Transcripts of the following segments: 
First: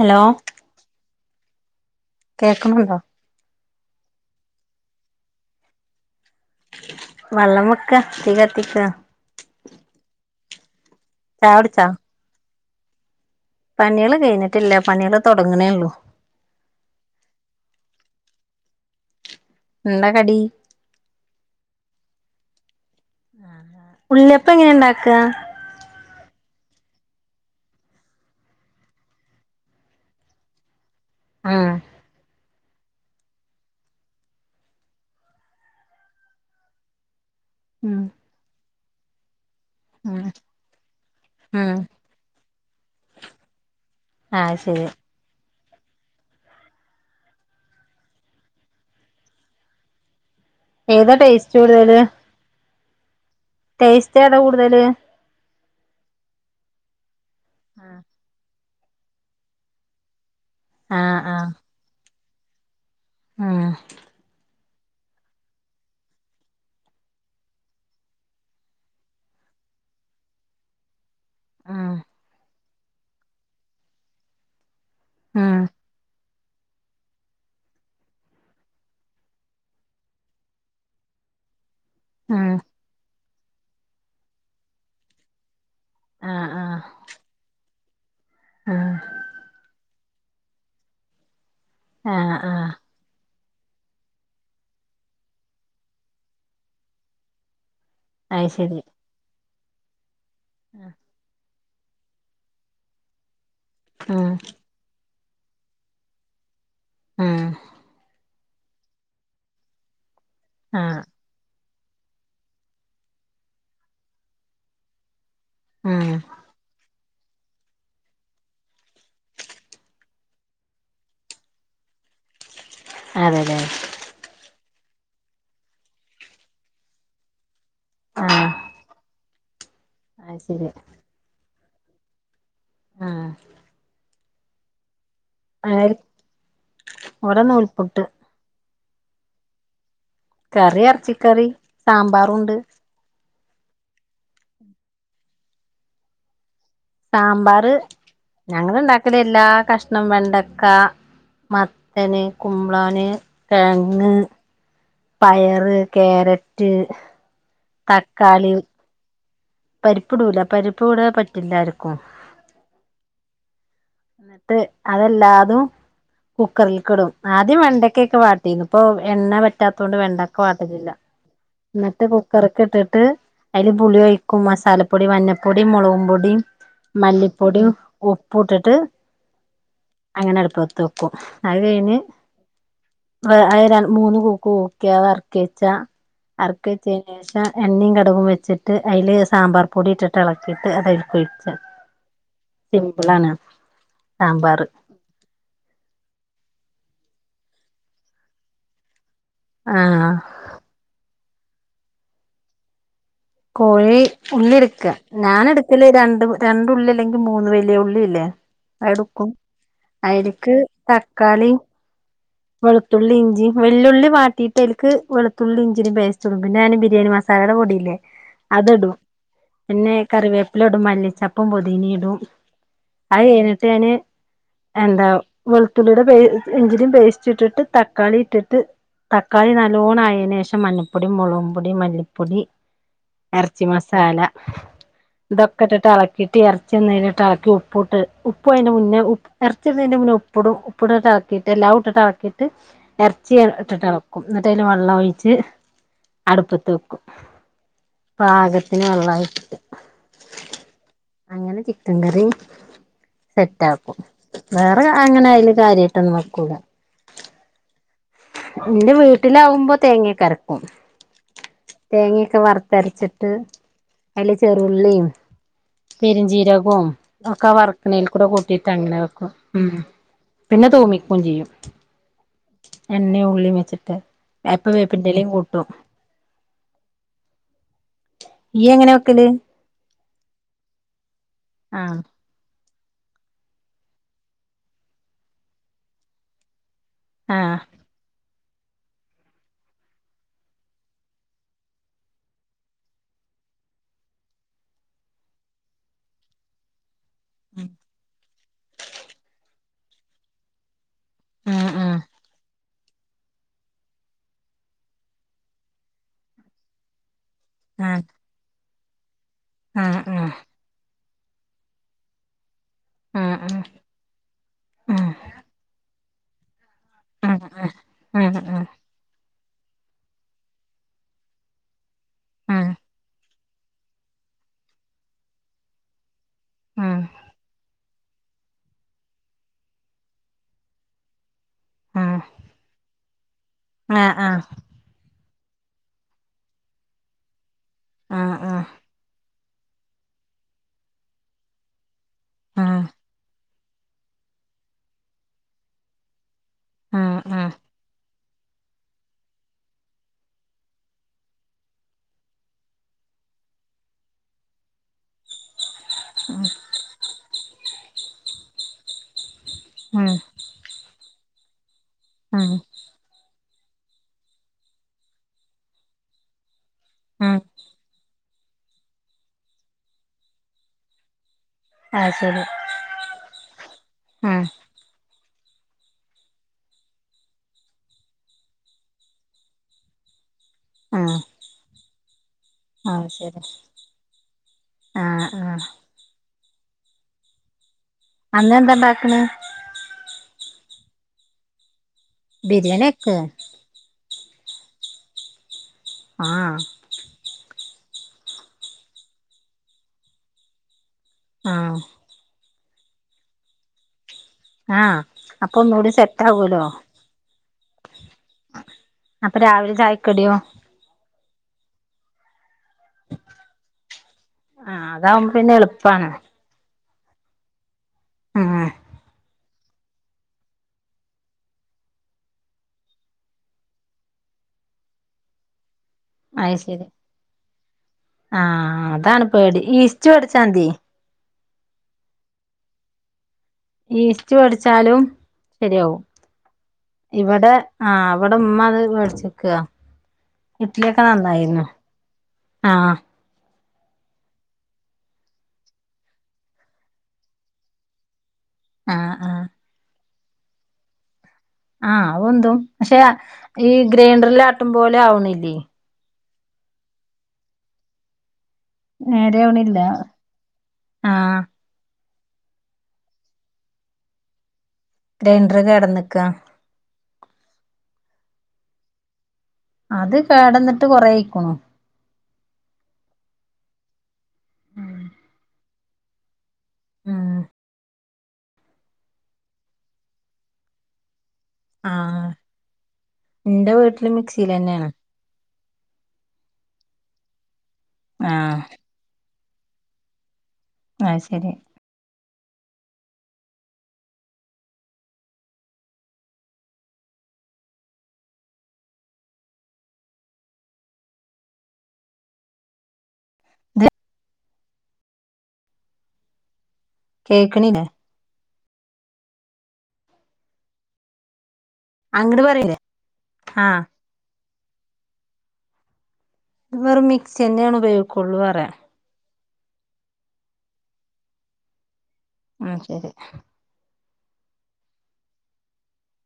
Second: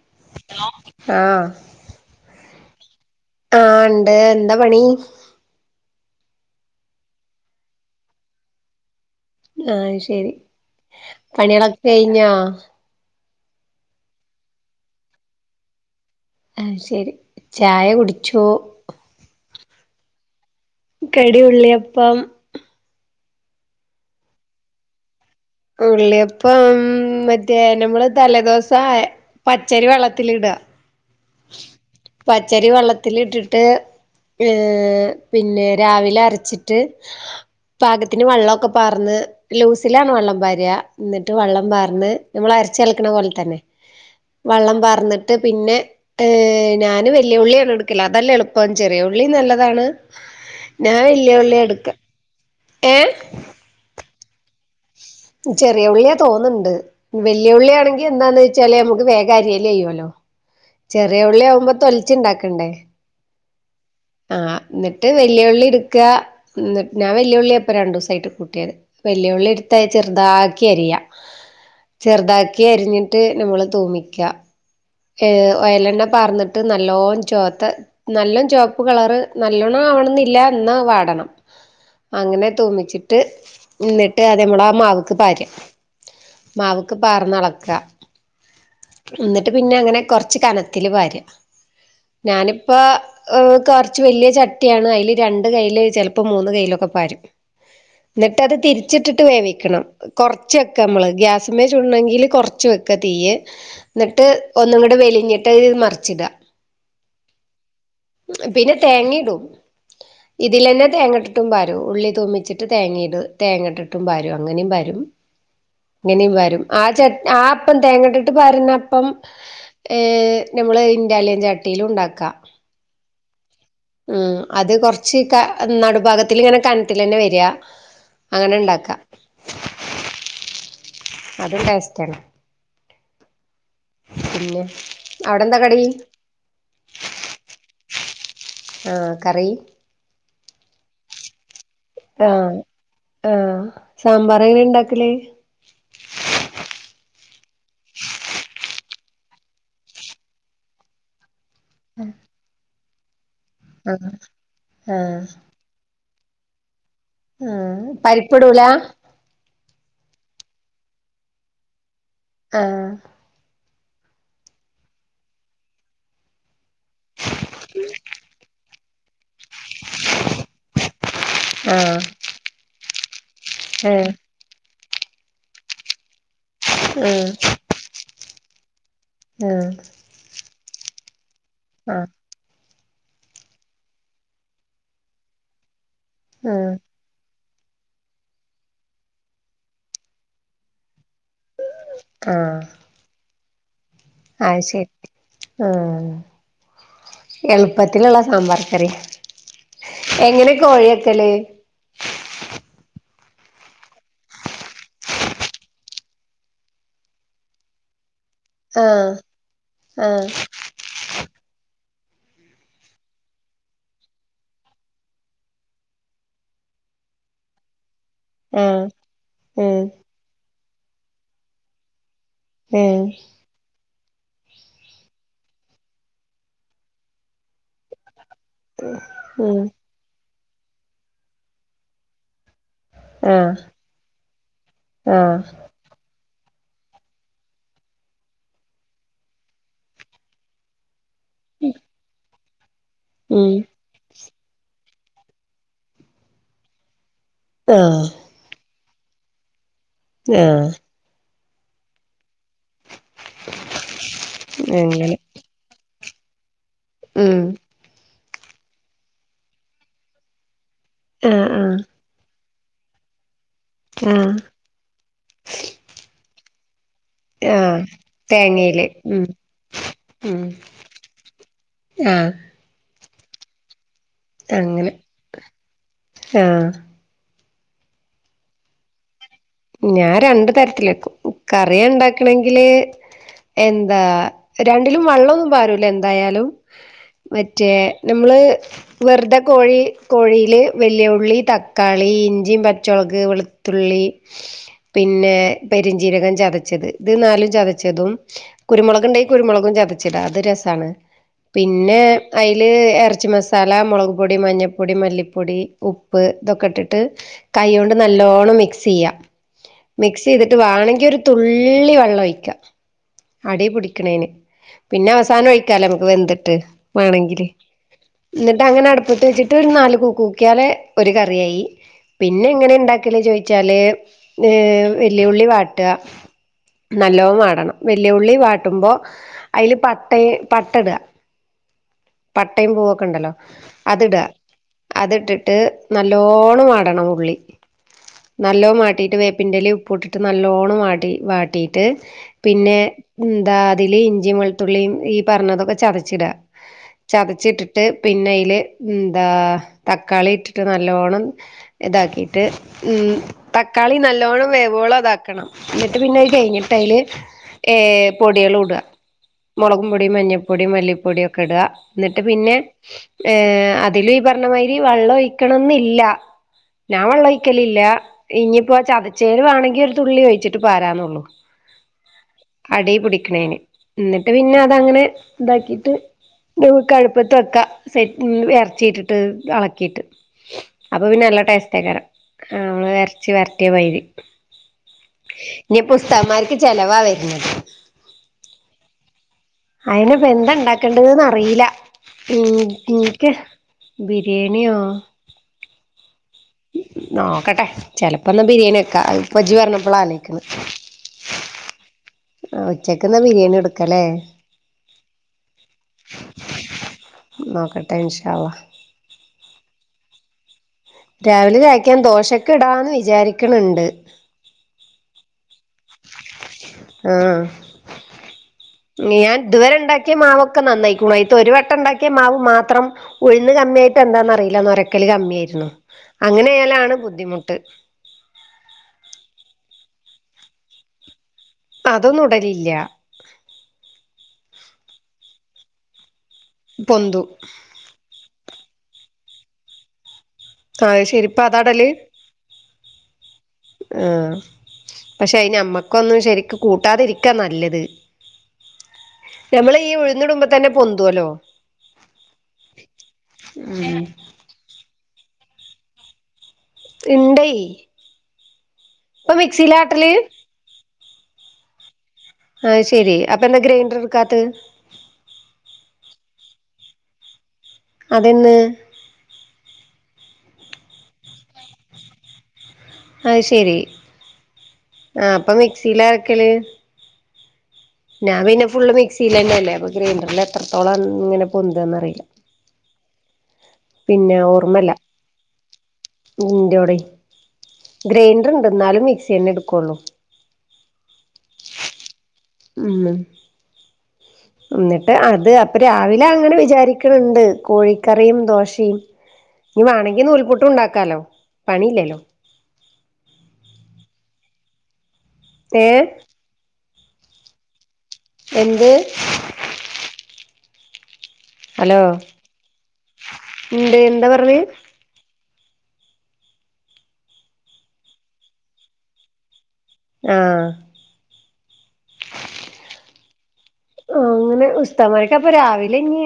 Hello ആഹ് കേൾക്കുന്നുണ്ടോ ആ ഇണ്ട് എന്താ പണി വള്ളം വെക്ക തീ കത്തിക്കാ ആ ശരി ചായ പണികളൊക്കെ കെഴിഞ്ഞോ? പണിയള് കഴിഞ്ഞിട്ടില്ല പണിയള് തൊടങ്ങ്ണേള്ളൂ ആഹ് ശെരി ചായ കുടിച്ചോ? എന്താ കടി കടി ഉള്ളിയപ്പം ഉള്ളിയപ്പം എങ്ങനെ ഇണ്ടാക്ക ഉള്ളിയപ്പം ഉം മറ്റേ, നമ്മള് തലേദിവസം പച്ചരി വെള്ളത്തിലിട ആഹ് പച്ചരി വെള്ളത്തിലിട്ടിട്ട് ഏ പിന്നെ രാവിലെ അരച്ചിട്ട് ഉം പാകത്തിന് വെള്ളമൊക്കെ പാർന്ന് ലൂസിലാണ് ഉം വെള്ളം പാര എന്നിട്ട് വെള്ളം ഉം പാർന്ന് നമ്മൾ അരച്ച് കലക്കണ പോലെ തന്നെ ആഹ് വള്ളം ശരി പാർന്നിട്ട് പിന്നെ ഏഹ് ഞാന് വല്യ ഉള്ളിയാണ് എടുക്കല് അതല്ലേ എളുപ്പം ചെറിയ ഉള്ളിംനല്ലതാണ് ഞാൻ ഏതാ ഇല്ലേ ഉള്ളി ടേസ്റ്റ് എടുക്ക ഏ ടേയ്സ്റ്റ്‌ ഏത കൂട്തല് ചെറിയ ഉള്ളിയ തോന്ന്ണ്ട് വെല്യള്ളിയാണെങ്കി എന്താന്ന് ചല് നമുക്ക് വേഗം അരിയെ ചെയ്യല്ലോ ആഹ് ചെറിയ ഉള്ളി ആവുമ്പോ തൊലിച്ചുണ്ടാക്കണ്ടേ? ആ ആഹ് ന്നിട്ട് വെല്ലുളളി ഇട്ക്ക ന്ന് ഞാൻ വെല്ലുളിയ ഇപ്പം രണ്ടൂസായിട്ട് കൂട്ടിയത് വല്യ ഉള്ളി എട്ത്ത് അത് ചെർതാക്കി അരിയാ [inaudible] ഉം ചെറുതാക്കി അരിഞ്ഞിട്ട് നമ്മള് തൂമിക്ക്യാ ഏ ഉം വയലെണ്ണ പാർന്നിട്ട് നല്ലോ ചോത്ത നല്ലം ചോപ്പ് കളറ് നല്ലോണം ആവണന്നില്ല ഇന്നാവാടണം ഉം അങ്ങനെ തോമ്മിച്ചിട്ട് ഇന്നിട്ട് അത് നമ്മളാമാവിലേക്ക് പാര ആഹ് മാവ്ക്ക് പാർന്നളക്ക ആ എന്നിട്ട് പിന്നെ അങ്ങനെ കൊറച്ച് കനത്തില് പാര ആഹ് ആഹ് ഞാനിപ്പോ ഏഹ് കൊർച്ച് വല്ലിയ ചട്ടിയാണ് അതില് രണ്ട് കൈയില് ചെല്പ്പോ മൂന്ന് കൈയിലൊക്കെ പാരും. അത് ഇന്നട്ടത് ശരി തിരിച്ചിട്ടിട്ട് വേവിക്കണം കൊറച്ചൊക്ക നമ്മള് ഗ്യാ സിമ്മേ ചുടണെങ്കിൽ കൊർച്ച് വയ്ക്ക തീയ്യ് ഇന്നട്ട് ഉം ഒന്നൂങ്ങുടെ വെലിഞ്ഞിട്ട്ത് മറിച്ചിട ആ പിന്നെ തേങ്ങ ഇടും ഇതിലെന്നെ ആഹ് തേങ്ങടും ഇട്ടും പാരും ഉള്ളി തുമമിച്ചിട്ട് തേങ്ങയിടും തേങ്ങട്ടിട്ടും പാരും അങ്ങനും പാരും ഉം ഇങ്ങനെയും പാരും ആ ചെ ആ അപ്പം തേങ്ങട്ടിട്ട് പാരുന്നപ്പം ഏഹ് നമ്മള് ഇൻ്റാലിയൻ ചട്ടിയിലും ഇണ്ടാക്കാ. അതെലേ ഉം അത് കൊറച്ച് നടുഭാഗത്തിൽ ഇങ്ങനെ കനത്തിലെന്നെ വെര അങ്ങനെ ഉണ്ടാക്ക ആ ശരി അതും ടേസ്റ്റ് ആണ് ആ പിന്നെ അവിടെന്താ കടി ആഹ് ഇവിടെ നൂൽപുട്ട് ആ കറി കറി ഇറച്ചിക്കറി ആ ആ സാമ്പാറെങ്ങനെ ഇണ്ടാക്കല് സാമ്പാർ ഞങ്ങള് ഇണ്ടാക്കലെല്ലാകഷ്ണം വെണ്ടക്ക മത്തന് കുമ്പളാന് കിഴങ്ങ് ആഹ് ആഹ് പയറ്, ക്യാരറ്റ് ആഹ് പരിപ്പിടൂല്ലാ പരിപ്പ് ഇടൂല പരിപ്പ് ഇവിടെ പറ്റില്ല ആർക്കും ആഹ് എന്നിട്ട് അതെല്ലാതും കുക്കറിൽക്ക് ഇടും ആദ്യം വെണ്ടക്കൊക്കെ വാട്ടിന്ന് ഇപ്പൊ എണ്ണ പറ്റാത്തത് കൊണ്ട് വെണ്ടക്ക വാട്ടലില്ല ആഹ് എന്നിട്ട് കുക്കറൊക്കെ ഇട്ടിട്ട് അതില് പുളി ഏഹ് മസാലപ്പൊടി മഞ്ഞപ്പൊടി മുളകു പൊടി ഏഹ് മല്ലിപ്പൊടി ഉപ്പും ഇട്ടിട്ട് ഏഹ് അങ്ങനെ അടുപ്പത്ത് വെയ്ക്കും അത് കഴിഞ്ഞ് ആഹ് അത് രണ്ട് മൂന്ന് കൂക്ക് കൂക്കിയ ഇറക്കി വെച്ചാ ഇറക്കി ആഹ് വെച്ചതിന് ശേഷം എണ്ണയും കടുകും വെച്ചിട്ട് അതില് സാമ്പാർ പൊടി ഇട്ടിട്ട് ഇളക്കിയിട്ട് അത് [unintelligible] സിമ്പളാണ് ആ അത് ശരി ആഹ് എളുപ്പത്തിലുള്ള സാമ്പാർ കറി ആഹ് എങ്ങനെയാ കോഴി വെക്കല് കോഴി ഉള്ളി എടുക്കാ ഞാന് എടുക്കല് രണ്ട് രണ്ടുള്ളി അല്ലെങ്കിൽ മൂന്ന് വലിയ ഉള്ളില്ലേ ആഹ് എടുക്കും ആഹ് അയ്ൽക്ക് തക്കാളിയും വെളുത്തുള്ളി ഇഞ്ചി വെല്ലുള്ളി മാറ്റിയിട്ട് അയ്ക്ക് വെളുത്തുള്ളി ഇഞ്ചിടെയും പേസ്റ്റ് ഇടും പിന്നെ ഞാൻ ബിരിയാണി മസാല [unintelligible] പൊടിയില്ലേ അത് ആഹ് ഇടും ഉം പിന്നെ കറിവേപ്പില ഇടും മല്ലിച്ചെപ്പ് പൊതിന ഇടും ഉം അത് കഴിഞ്ഞിട്ട് ഞാന് എന്താ വെളുത്തുള്ളിയുടെ പേസ് ഇഞ്ചിടെയും പേസ്റ്റ് ച്ചിട്ടിട്ട് തക്കാളി ഇട്ടിട്ട് തക്കാളി ഉം നല്ലോണം ആയതിന് ശേഷം മഞ്ഞ പൊടി മുളകു പൊടി മല്ലിപ്പൊടി ആഹ് എർച്ചി മസാല ആഹ് ഇതൊക്കെ ഇട്ടിട്ട് എള കിട്ടി എർച്ചി ഒന്ന് ഇളക്കി ഉപ്പിട്ട് ഉപ്പ് അതിൻ്റെ മുന്നേ ഉപ്പ് ഇറച്ചി ഇടുന്നതിൻ്റെ മുന്നേ ഉപ്പിടും ഉപ്പിട്ട് ഇളക്കിയിട്ട് എല്ലാം ഇട്ടിട്ട് ഇളക്കിയിട്ട് ഇറച്ചി ഉം ഇട്ടിട്ട് ഇളക്കും ക്കും എന്നിട്ട് അതിൽ വെള്ളം ഒഴിച്ച് അടുപ്പത്ത് വെക്കും ആഹ് പാകത്തിന് വെള്ളായിട്ടിട്ട് ആഹ് അങ്ങനെ ചിക്കൻ കറി സെറ്റ് ആക്കും വേറെ അങ്ങനെ അതില് കാര്യമായിട്ടൊന്നും വെക്കൂല ഉം ഇന്റെ വീട്ടിലാവുമ്പോ തേങ്ങ ഒക്ക അരക്കും ആഹ് ആഹ് തേങ്ങയൊക്കെ വറുത്തരച്ചിട്ട് ആഹ് അതില് ചേർ ഉള്ളിയും പെരിഞ്ചീരകവും ഒക്കെ ആ ആഹ് വർക്കണതിൽ കൂടെ കൂട്ടിയിട്ട് തേങ്ങയില് അങ്ങനെ ഉം വെക്കും ഉമ് ഉം പിന്നെ തുമിക്കും ചെയ്യും ആഹ് എണ്ണയും ഉള്ളിയും വെച്ചിട്ട് ചിലപ്പോ അങ്ങനെ വേപ്പിന്റെ ഇലയും കൂട്ടും ആഹ് യ്യി എങ്ങനെയാ വെക്കല് ഞാൻ രണ്ടു തരത്തില് വെക്കും കറിയാ ആഹ് ഉണ്ടാക്കണെങ്കില് എന്താ രണ്ടിലും വെള്ളമൊന്നും പാറൂല എന്തായാലും ആഹ് മറ്റേ നമ്മള് വെറുതെ കോഴി കോഴിയില് വലിയ ഉള്ളി തക്കാളി ഇഞ്ചിയും പച്ചമുളക് വെളുത്തുള്ളി ത്തുള്ളി പിന്നെ പെരിഞ്ചീരകം ചതച്ചത് ഇത് നാലും ചതച്ചതും കുരുമുളക് ഉണ്ടെിൽ കുരുമുളകും ചതച്ചിടാ അത് രസാണ് ആഹ് ആഹ് പിന്നെ അതില് ഇതില് ഇറച്ചി മസാല മുളക്പൊടി മഞ്ഞപ്പൊടി മല്ലിപ്പൊടി ഉപ്പ് ഇതൊക്കെ ഇട്ടിട്ട് കൈ കൊണ്ട് നല്ലോണം മിക്സ് ചെയ്യുക ആഹ് മിക്സ് ആഹ് ചെയ്തിട്ട് വേണങ്കി ഒരു തുള്ളി വള്ളം ഒഴിക്കാം ആഹ് ആഹ് അടീപിടിക്ക്‌ണേന് ആഹ് പിന്നെ അവസാനം ഒഴിക്കാലോ നമുക്ക് വെന്തിട്ട് വേണെങ്കില് ആഹ് ആഹ് ആഹ് എന്നിട്ട് അങ്ങനെ അട്പ്പത്ത് വെച്ചി ട്ട് ഒരു നാല് കൂക്കിയാല് ഒരു കറിയായി. പിന്നെ എങ്ങനെ ആഹ് ആഹ് ണ്ടാക്കല് ചോയിച്ചാല് ഏ വെല്യോള്ളി വാട്ടാ നല്ലോണം വാടണം വല്യ ഉള്ളി വാട്ടുമ്പോ അയില് പട്ട പട്ട ഇട ആഹ് ആഹ് പട്ടയും പൂവൊക്കെ ഇണ്ടല്ലോ ആഹ് ആഹ് അത്ടാ ആഹ് ആഹ് ആഹ് അത്ട്ടിട്ട് നല്ലോണം വാടണം ഉള്ളി ആ ഹാ നല്ലോ വാട്ടീട്ട് വേപ്പിൻ്റലിം ഉപ്പ് ഇട്ടിട്ട് നല്ലോണം വാടി വാട്ടി ട്ട് പിന്നെ ന്താ അതില് ഇഞ്ചിയും വെളുത്തുള്ളിയും ഈ പറഞ്ഞതൊക്കെ ചതച്ചിടാ. ആഹ് ആഹ് ആഹ് ചതച്ചിട്ടിട്ട് പിന്നെ അയില് എന്താ തക്കാളി ഇട്ടിട്ട് നല്ലോണം ഇതാക്കിയിട്ട് ഉം തക്കാളി നല്ലോണം വേവോളം താക്കണം. ന്നിട്ട് പിന്നെ അഹ്‌ കെഴിഞ്ഞിട്ട് ന്നട്ട് അയില് ഏ പൊടികള് ഇടുക മുളകും പൊടി ആഹ് മഞ്ഞപ്പൊ ടിം മല്ലിപ്പൊടിം ഒക്കെ ഇടാ ന്നട്ട് പിന്നെ ആഹ് ഏ അതില് ഈ പറഞ്ഞമാതിരി വെള്ളം ഒഴിക്കണംന്നില്ല ഞാൻ വള്ളം ആഹ് ഒഴിക്കലില്ല ഇഞ്ഞിപ്പോ ചതച്ചേല് വേണങ്കി ഒരു തുള്ളി ഒഴിച്ചിട്ട് പാരാ ന്നൊള്ളൂ അത് ശരി അടീ പിടിക്ക്‌ണേന് എന്നിട്ട് ആഹ് പിന്നെ അതങ്ങനെ ഇതാക്കിട്ട് ഇനി ഇപ്പൊ അടുപ്പത്തു വെക്ക സെറ്റ് എറച്ചിട്ടിട്ട് ഇളക്കിയിട്ട് അപ്പൊ ആഹ് പിന്നെ നല്ല ടേസ്റ്റേക്കാരാം അ മ്മള് അത് എർ ച്ചി ശരി വരട്ടിയ മായിരി. ആഹ് ആഹ് ഇനിപ്പോ ഉസ്താ മ്മാർക്ക് ചെലവാ വര്ണെത് അന്ന് എന്താണ്ടാക്ക്‌ണ് അയിന് ഇപ്പ എന്താ ഉണ്ടാക്കേണ്ടത് ന്നറീ ല്ല ഉം ബിരിയാണി വെക്ക് എൻക്ക് ബിരിയേണിയോ ആഹ് നോക്കട്ടെ ചെലപ്പോ ഇന്ന് ബിരിയേണി വക്കാ അത് ഇജ്ജ് പറഞ്ഞപ്പോളാ ആലോയ്ക്ക്‌ ണ് ആഹ് ആ ഉച്ചക്ക്ന്ന ബിരിയാണി കൊടുക്കലേ ആ അപ്പൊ ഒന്നൂടെ സെറ്റ് ആകോലോ നോക്കട്ടെ ഇൻഷാ അള്ളാ അപ്പൊ രാവിലെ ചായക്കടിയോ രാവിലെ കാഴിക്കാൻ ദോശക്ക്‌ ഇടാന്ന് വിചാരിക്ക്‌ണ് ണ്ട്. ആഹ് അതാവുമ്പോ പിന്നെ എളുപ്പാണ്. ആഹ്, ആഹ് ഞ് യാൻ ഇതുവരെ ഉണ്ടാക്കിയ മാവൊക്കെ നന്നായിക്ക്‌ണു ഒരു വട്ടം ഉണ്ടാക്കിയ മാവ് മാത്രം ഉഴുന്ന് കമ്മിയായിട്ട് എന്താന്ന്റിയില്ല നരക്കല് കമ്മിയ ആയിരുന്നു അങ്ങനെ ആയാലാണ് ബുദ്ധിമുട്ട് ആ അതാണ് പേടി ഈസ്റ്റ് വെടിച്ചാമതി അതൊന്നുംടലില്ല ഈസ്റ്റ് വെടി ച്ചാലും ശരിയാവും പൊന്തും ഇവിടെ ആ ഇവിടെ ഉമ്മ അത് വേടിച്ചക്കാ ഇഡ്ഡ്ലിക്കെ അത് ശരി ഇപ്പ അതാ നന്നായീന്നു ഇടല് ആ ആഹ് പക്ഷെ അയിന് നമ്മക്കൊന്നും ശരിക്ക് കൂട്ടാതിരിക്കാ നല്ലത് ആഹ് ആഹ് നമ്മൾ ഈ ഉഴുന്നിടുമ്പോ തന്നെ പൊന്തോ ല്ലോ ആഹ്, അഹ്‌ പൊന്തും. പക്ഷെ ഈ ഗ്രൈൻണ്ടറിൽ ആട്ടും പോലെ ആവണില്ലേയ് ഇണ്ടേയ് നേരാവ്ണില്ല ആഹ് ആയ് ശെരി അപ്പൊ എന്താ ഗ്രൈൻഡർ ഇട്ക്കാത്തെ ഗ്രൈൻഡർ കേടന്നക്കാ അതേന്ന് അത് കേടെന്ന്ട്ട് കൊറേയ്ക്കുണു അത് ശെരി ആഹ് അപ്പം മിക്സീലാ ആക്കല് ഉം ഞാൻ പിന്നെ ഫുള്ള് മിക്സീലെന്നെല്ലേ അപ്പൊ ഗ്രൈൻഡെർലെത്രത്തോളം ഇങ്ങനെ പൊന്താെന്നറീലാ ആഹ് ഇന്റെ വീട്ടില് പിന്നെ മിക്സിയിലെന്നെയാണ് ഓർമ്മെല്ലാ ഇന്റോടെ ഗ്രൈൻഡർ ആഹ് ഉണ്ട് എന്നാലും മിക്സി ന്നെ എടുക്കുള്ളൂ അയ് ശരി ഉമ് [inaudible] ഉം ന്നിട്ട് അത് അപ്പൊ രാവിലെ അങ്ങെനെ വിചാരിക്ക്ണ്‌ണ്ട് കോഴിക്കറിയും ദോശെയും ഞ്ഞ് മാണെങ്കി നൂൽ പുട്ടുണ്ടാക്കാലോ പണിയില്ലല്ലോ [unintelligible] ഏഹ് കേക്ക്ണില്ലെ എന്ത് ഹലോ അങ്ങട് പറയില്ലേ ആഹ് എന്ത് എന്താ പറഞ്ഞത് ത് വെറും മിക്സിന്നേണ് ഉപയോഗിക്കാെള്ളൂ പറ്യാ ആഹ് ഉം ശെരി ആഹ് അങ്ങെനെ ഉസ്താമാര്ക്ക് അപ്പൊ രാവിലെ ഇഞ്ഞ്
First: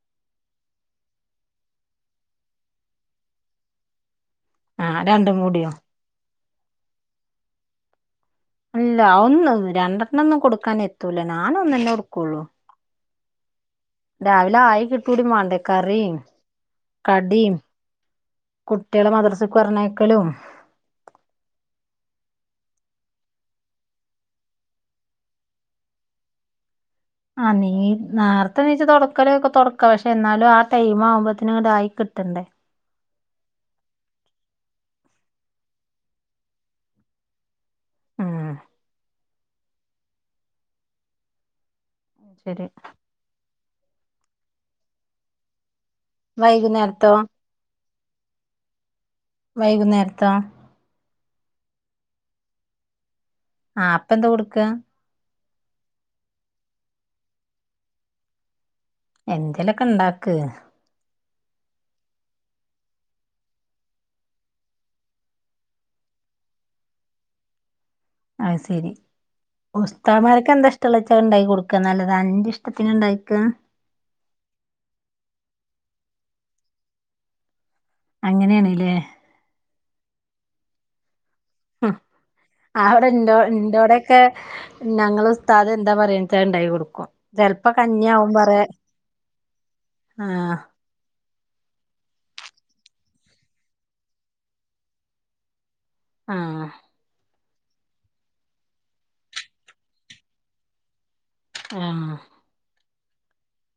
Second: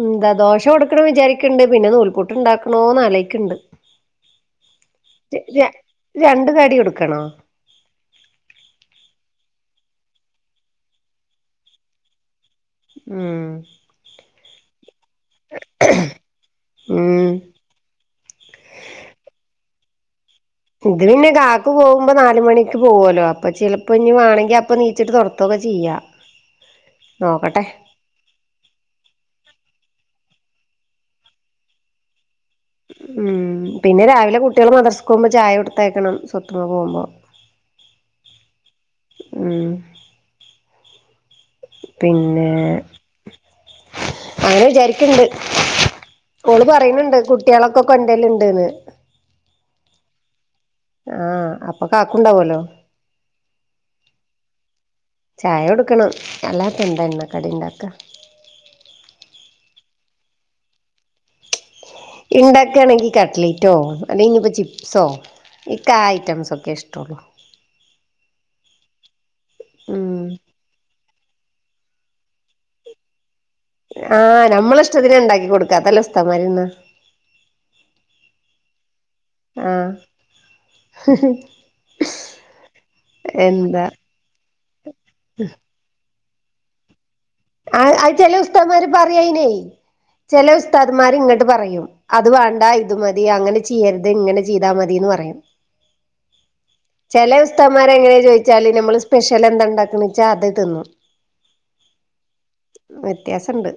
ഉം ന്താ ദോഷ കൊട്ക്കണം വിചാരിക്ക്ണ്ട് പിന്നെ നൂൽപുട്ട് ഇണ്ടാക്കണോന്ന് ആലോയ്ക്ക്ണ്ട് ആഹ് രണ്ടും ര കൂടിയോ രണ്ട് കട്യൊട്ക്കണോ? ഇല്ല ഒന്ന് രണ്ടർണ്ണൊന്നും കൊടുക്കാനെത്തൂല നാനൊന്നെന്നെ കൊട്ക്കാെള്ളൂ ഉം രാവിലെ ആയി കിട്ടൂടി മാണ്ടേ കറിം ഉം കടിം കുട്ട്യേളെ മദ്റസ്ക്ക് പർഞ്ഞയക്കലും ഇത് പിന്നെ കാക്കു പോകുമ്പോ നാല് മണിക്ക് പോകല്ലോ അപ്പൊ ചിലപ്പൊ വേണെങ്കി നീച്ചിട്ട് തൊടകോ കെ ചെയ്യാ ആഹ് നോക്കട്ടെ നീ നേർ നേരത്തെ എണീറ്റു തുടക്കലേ ഒക്കെ തുടക്ക പക്ഷെ എന്നാലും ആ ടൈം ആവുമ്പോഴേക്കും ആയി കിട്ടണ്ടേ ഉം ഉം പിന്നെ രാവിലെ കുട്ട്യേള് മദ്രസ്ക്കാേവുമ്പം ചായൊട്ത്തയ്ക്കണം സ്വത്തുമ്മ പോവുമ്പം ആഹ് ഉം പിന്നേ ശരി അങ്ങെനെ വിചാരിക്ക്ണ്ട് ഓള് വൈകുന്നേരത്തോ പറീണ്‌ണ്ട് കുട്ട്യാളൊക്കെ കൊണ്ടര്ല്ണ്ട്ന്ന് വൈകുന്നേര്ത്താേ ആഹ് അപ്പൊ കാക്കു ഉണ്ടാവല്ലോ ആഹ് അപ്പെന്താ കൊട്ക്കാ ചായ കൊട്ക്കണം അല്ലാതെപ്പെന്ത എണ്ണ കടിണ്ടാക്ക എന്തെലൊക്കെണ്ടാക്ക് ഇണ്ടാക്കാണെങ്കി കട്ട്ലെയ്റ്റോ അല്ലെങ്കിഞ്ഞ്പ്പോ ചിപ്സോ ഇൻക്കാ ഐറ്റംസൊക്കെ ഇഷ്ടൊള്ളൂ അത് സെരി ഉം ഉസ്താമാര്ക്കെന്താ ഇഷ്ടെള്ളെച ണ്ടാക്കി കൊട്ക്കാന്നല്ലതാതെ അന്റെ ഇഷ്ടത്തിന്ണ്ടാക്കാ ആഹ് നമ്മളെ ഇഷ്ടത്തിന്ണ്ടാക്കി കൊട്ക്കാ അതെല്ലേ ഉസ്താമാര്ന്നാ അങ്ങെനേണ് ലേ ആഹ് അഹ് അവ്ടെ ന്റോ എന്താ ന്റോടെ ക്കെ ഞങ്ങളെ ഉസ്താദ് എന്താ പറിയ്ണ്ച്ചാ അത് ണ്ടാക്കി കൊട്ക്കും ആ അഹ് ചെലെ ഉസ്തമാര് പറയയിനേ ചെലെ ആഹ് ഉസ്താ ഉസ്താദ് മാരി ഇങ്ങട്ട് പറയും അത് വേണ്ടാ ഇത് മതി അങ്ങനെ ചെയ്യരുത് ഇങ്ങനെ ചെയ്താ മതിന്ന് പറയും ആഹ് ചെലെ ഉസ്തമാരെ എങ്ങനാ ചോയിച്ചാല് നമ്മള് സ്പെഷ്യൽ എന്താ ഉണ്ടാക്കണ് ച്ചാ അത് തിന്നു ആ വ്യത്യാസണ്ട്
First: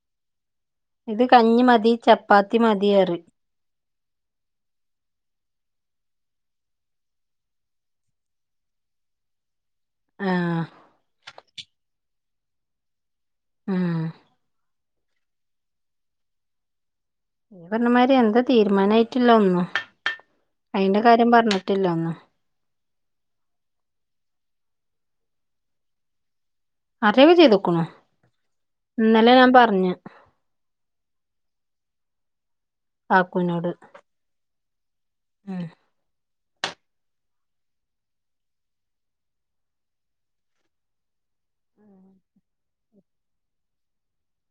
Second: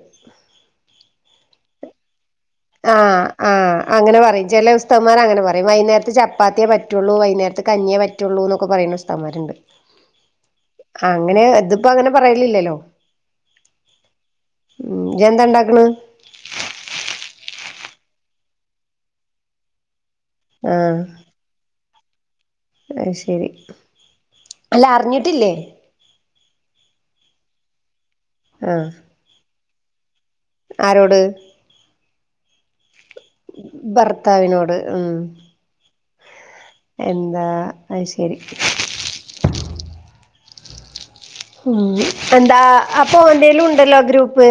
ഇത് കഞ്ഞി മതി ചപ്പാത്തി മതിയറിം ആ അങ്ങനെ പറയും ചെലെ ഉസ്താദ്മാര് അങ്ങനെ പറയും വൈന്നാരത്ത് ചപ്പാത്തിയേ പറ്റുള്ളൂ വൈന്നേരത്ത് കഞ്ഞിയേ പറ്റൂ റ്റുള്ളൂ ന്നൊക്കെ പറയണാ ഉസ്താദ് മാരുണ്ട് ആഹ് അങ്ങനെ ഇതിപ്പോ അങ്ങനെ പറയലില്ലലോ ഉം ഇജ്ജ്ന്താ ണ്ടാക്ക്ണ് ഈ പറഞ്ഞമാരി എന്താ തീരുമാനായിട്ടില്ലതോനുന്നു അയിന്റെ ആഹ് കാര്യം പറഞ്ഞിട്ടി ല്ലാന്നു അത് ശരി അല്ല അറിഞ്ഞിട്ടില്ലേ അറിയൊക്കെ ചെയ്ത്ക്കുണു ആഹ് ഇന്നലെ ഞാൻ പറഞ്ഞ് ആരോട് കാക്കൂനോട് ഭർത്താവിനോട് മ് [inaudible] എന്താ അത് ശരി ഉ എന്താ അപ്പൊന്റെ ലും ണ്ടല്ലോ ഗ്രൂപ്പ്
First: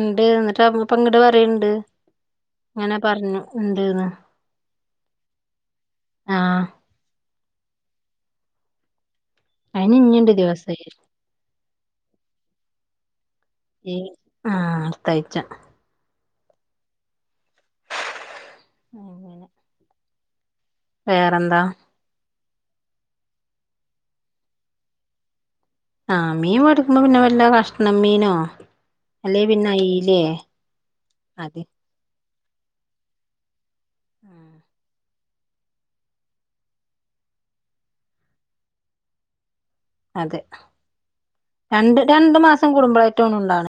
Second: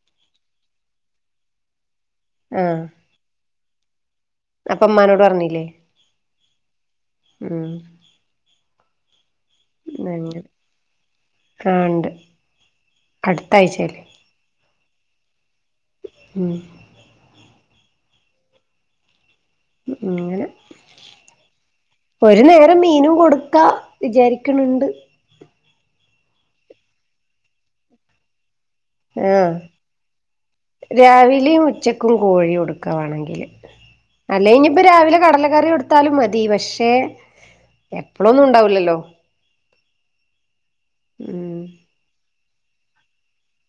ണ്ട് ന്നിട്ട് അമ്മ പ്പ ങ്ങട്ട് പറയ് ണ്ട് അങ്ങനെ പറഞ്ഞു ണ്ട്ന്ന് അപ്പമ്മാനോട് പറഞ്ഞില്ലേ ആഹ് ഉമ് അയിന് ഇഞ്ഞിണ്ട് അങ്ങനെ ദിവസയ് ആഹ് ണ്ട് അടുത്ത ആഴ്ച ഈ ആഹ് അടുത്തായിച്ച ഉമ് അങ്ങനെ ങ്ങനെ വേറെന്താ ഒരു നേരം മീനും കൊടുക്കാ വിചാരിക്ക്ണ് ണ്ട് ആഹ് മീൻ വേടിക്കുമ്പോ പിന്നെ വല്ല കഷ്ണം മീനോ അല്ലെ ആഹ് പിന്നെ അയിലേ അത് രാവിലിം ഉച്ചക്ക് കോഴി കൊടുക്ക വാണെങ്കില് അല്ലെങ്കി പ്പ രാവിലെ കടല കറി കൊടു ത്താലും മതി പക്ഷേ എപ്പോളോന്നും ഉണ്ടാവൂല്ല ല്ലോ അതെ ഉം രണ്ട് രണ്ടു മാസം കൂടുംബളേറ്റെ ഉണ്ടാവ്ണ്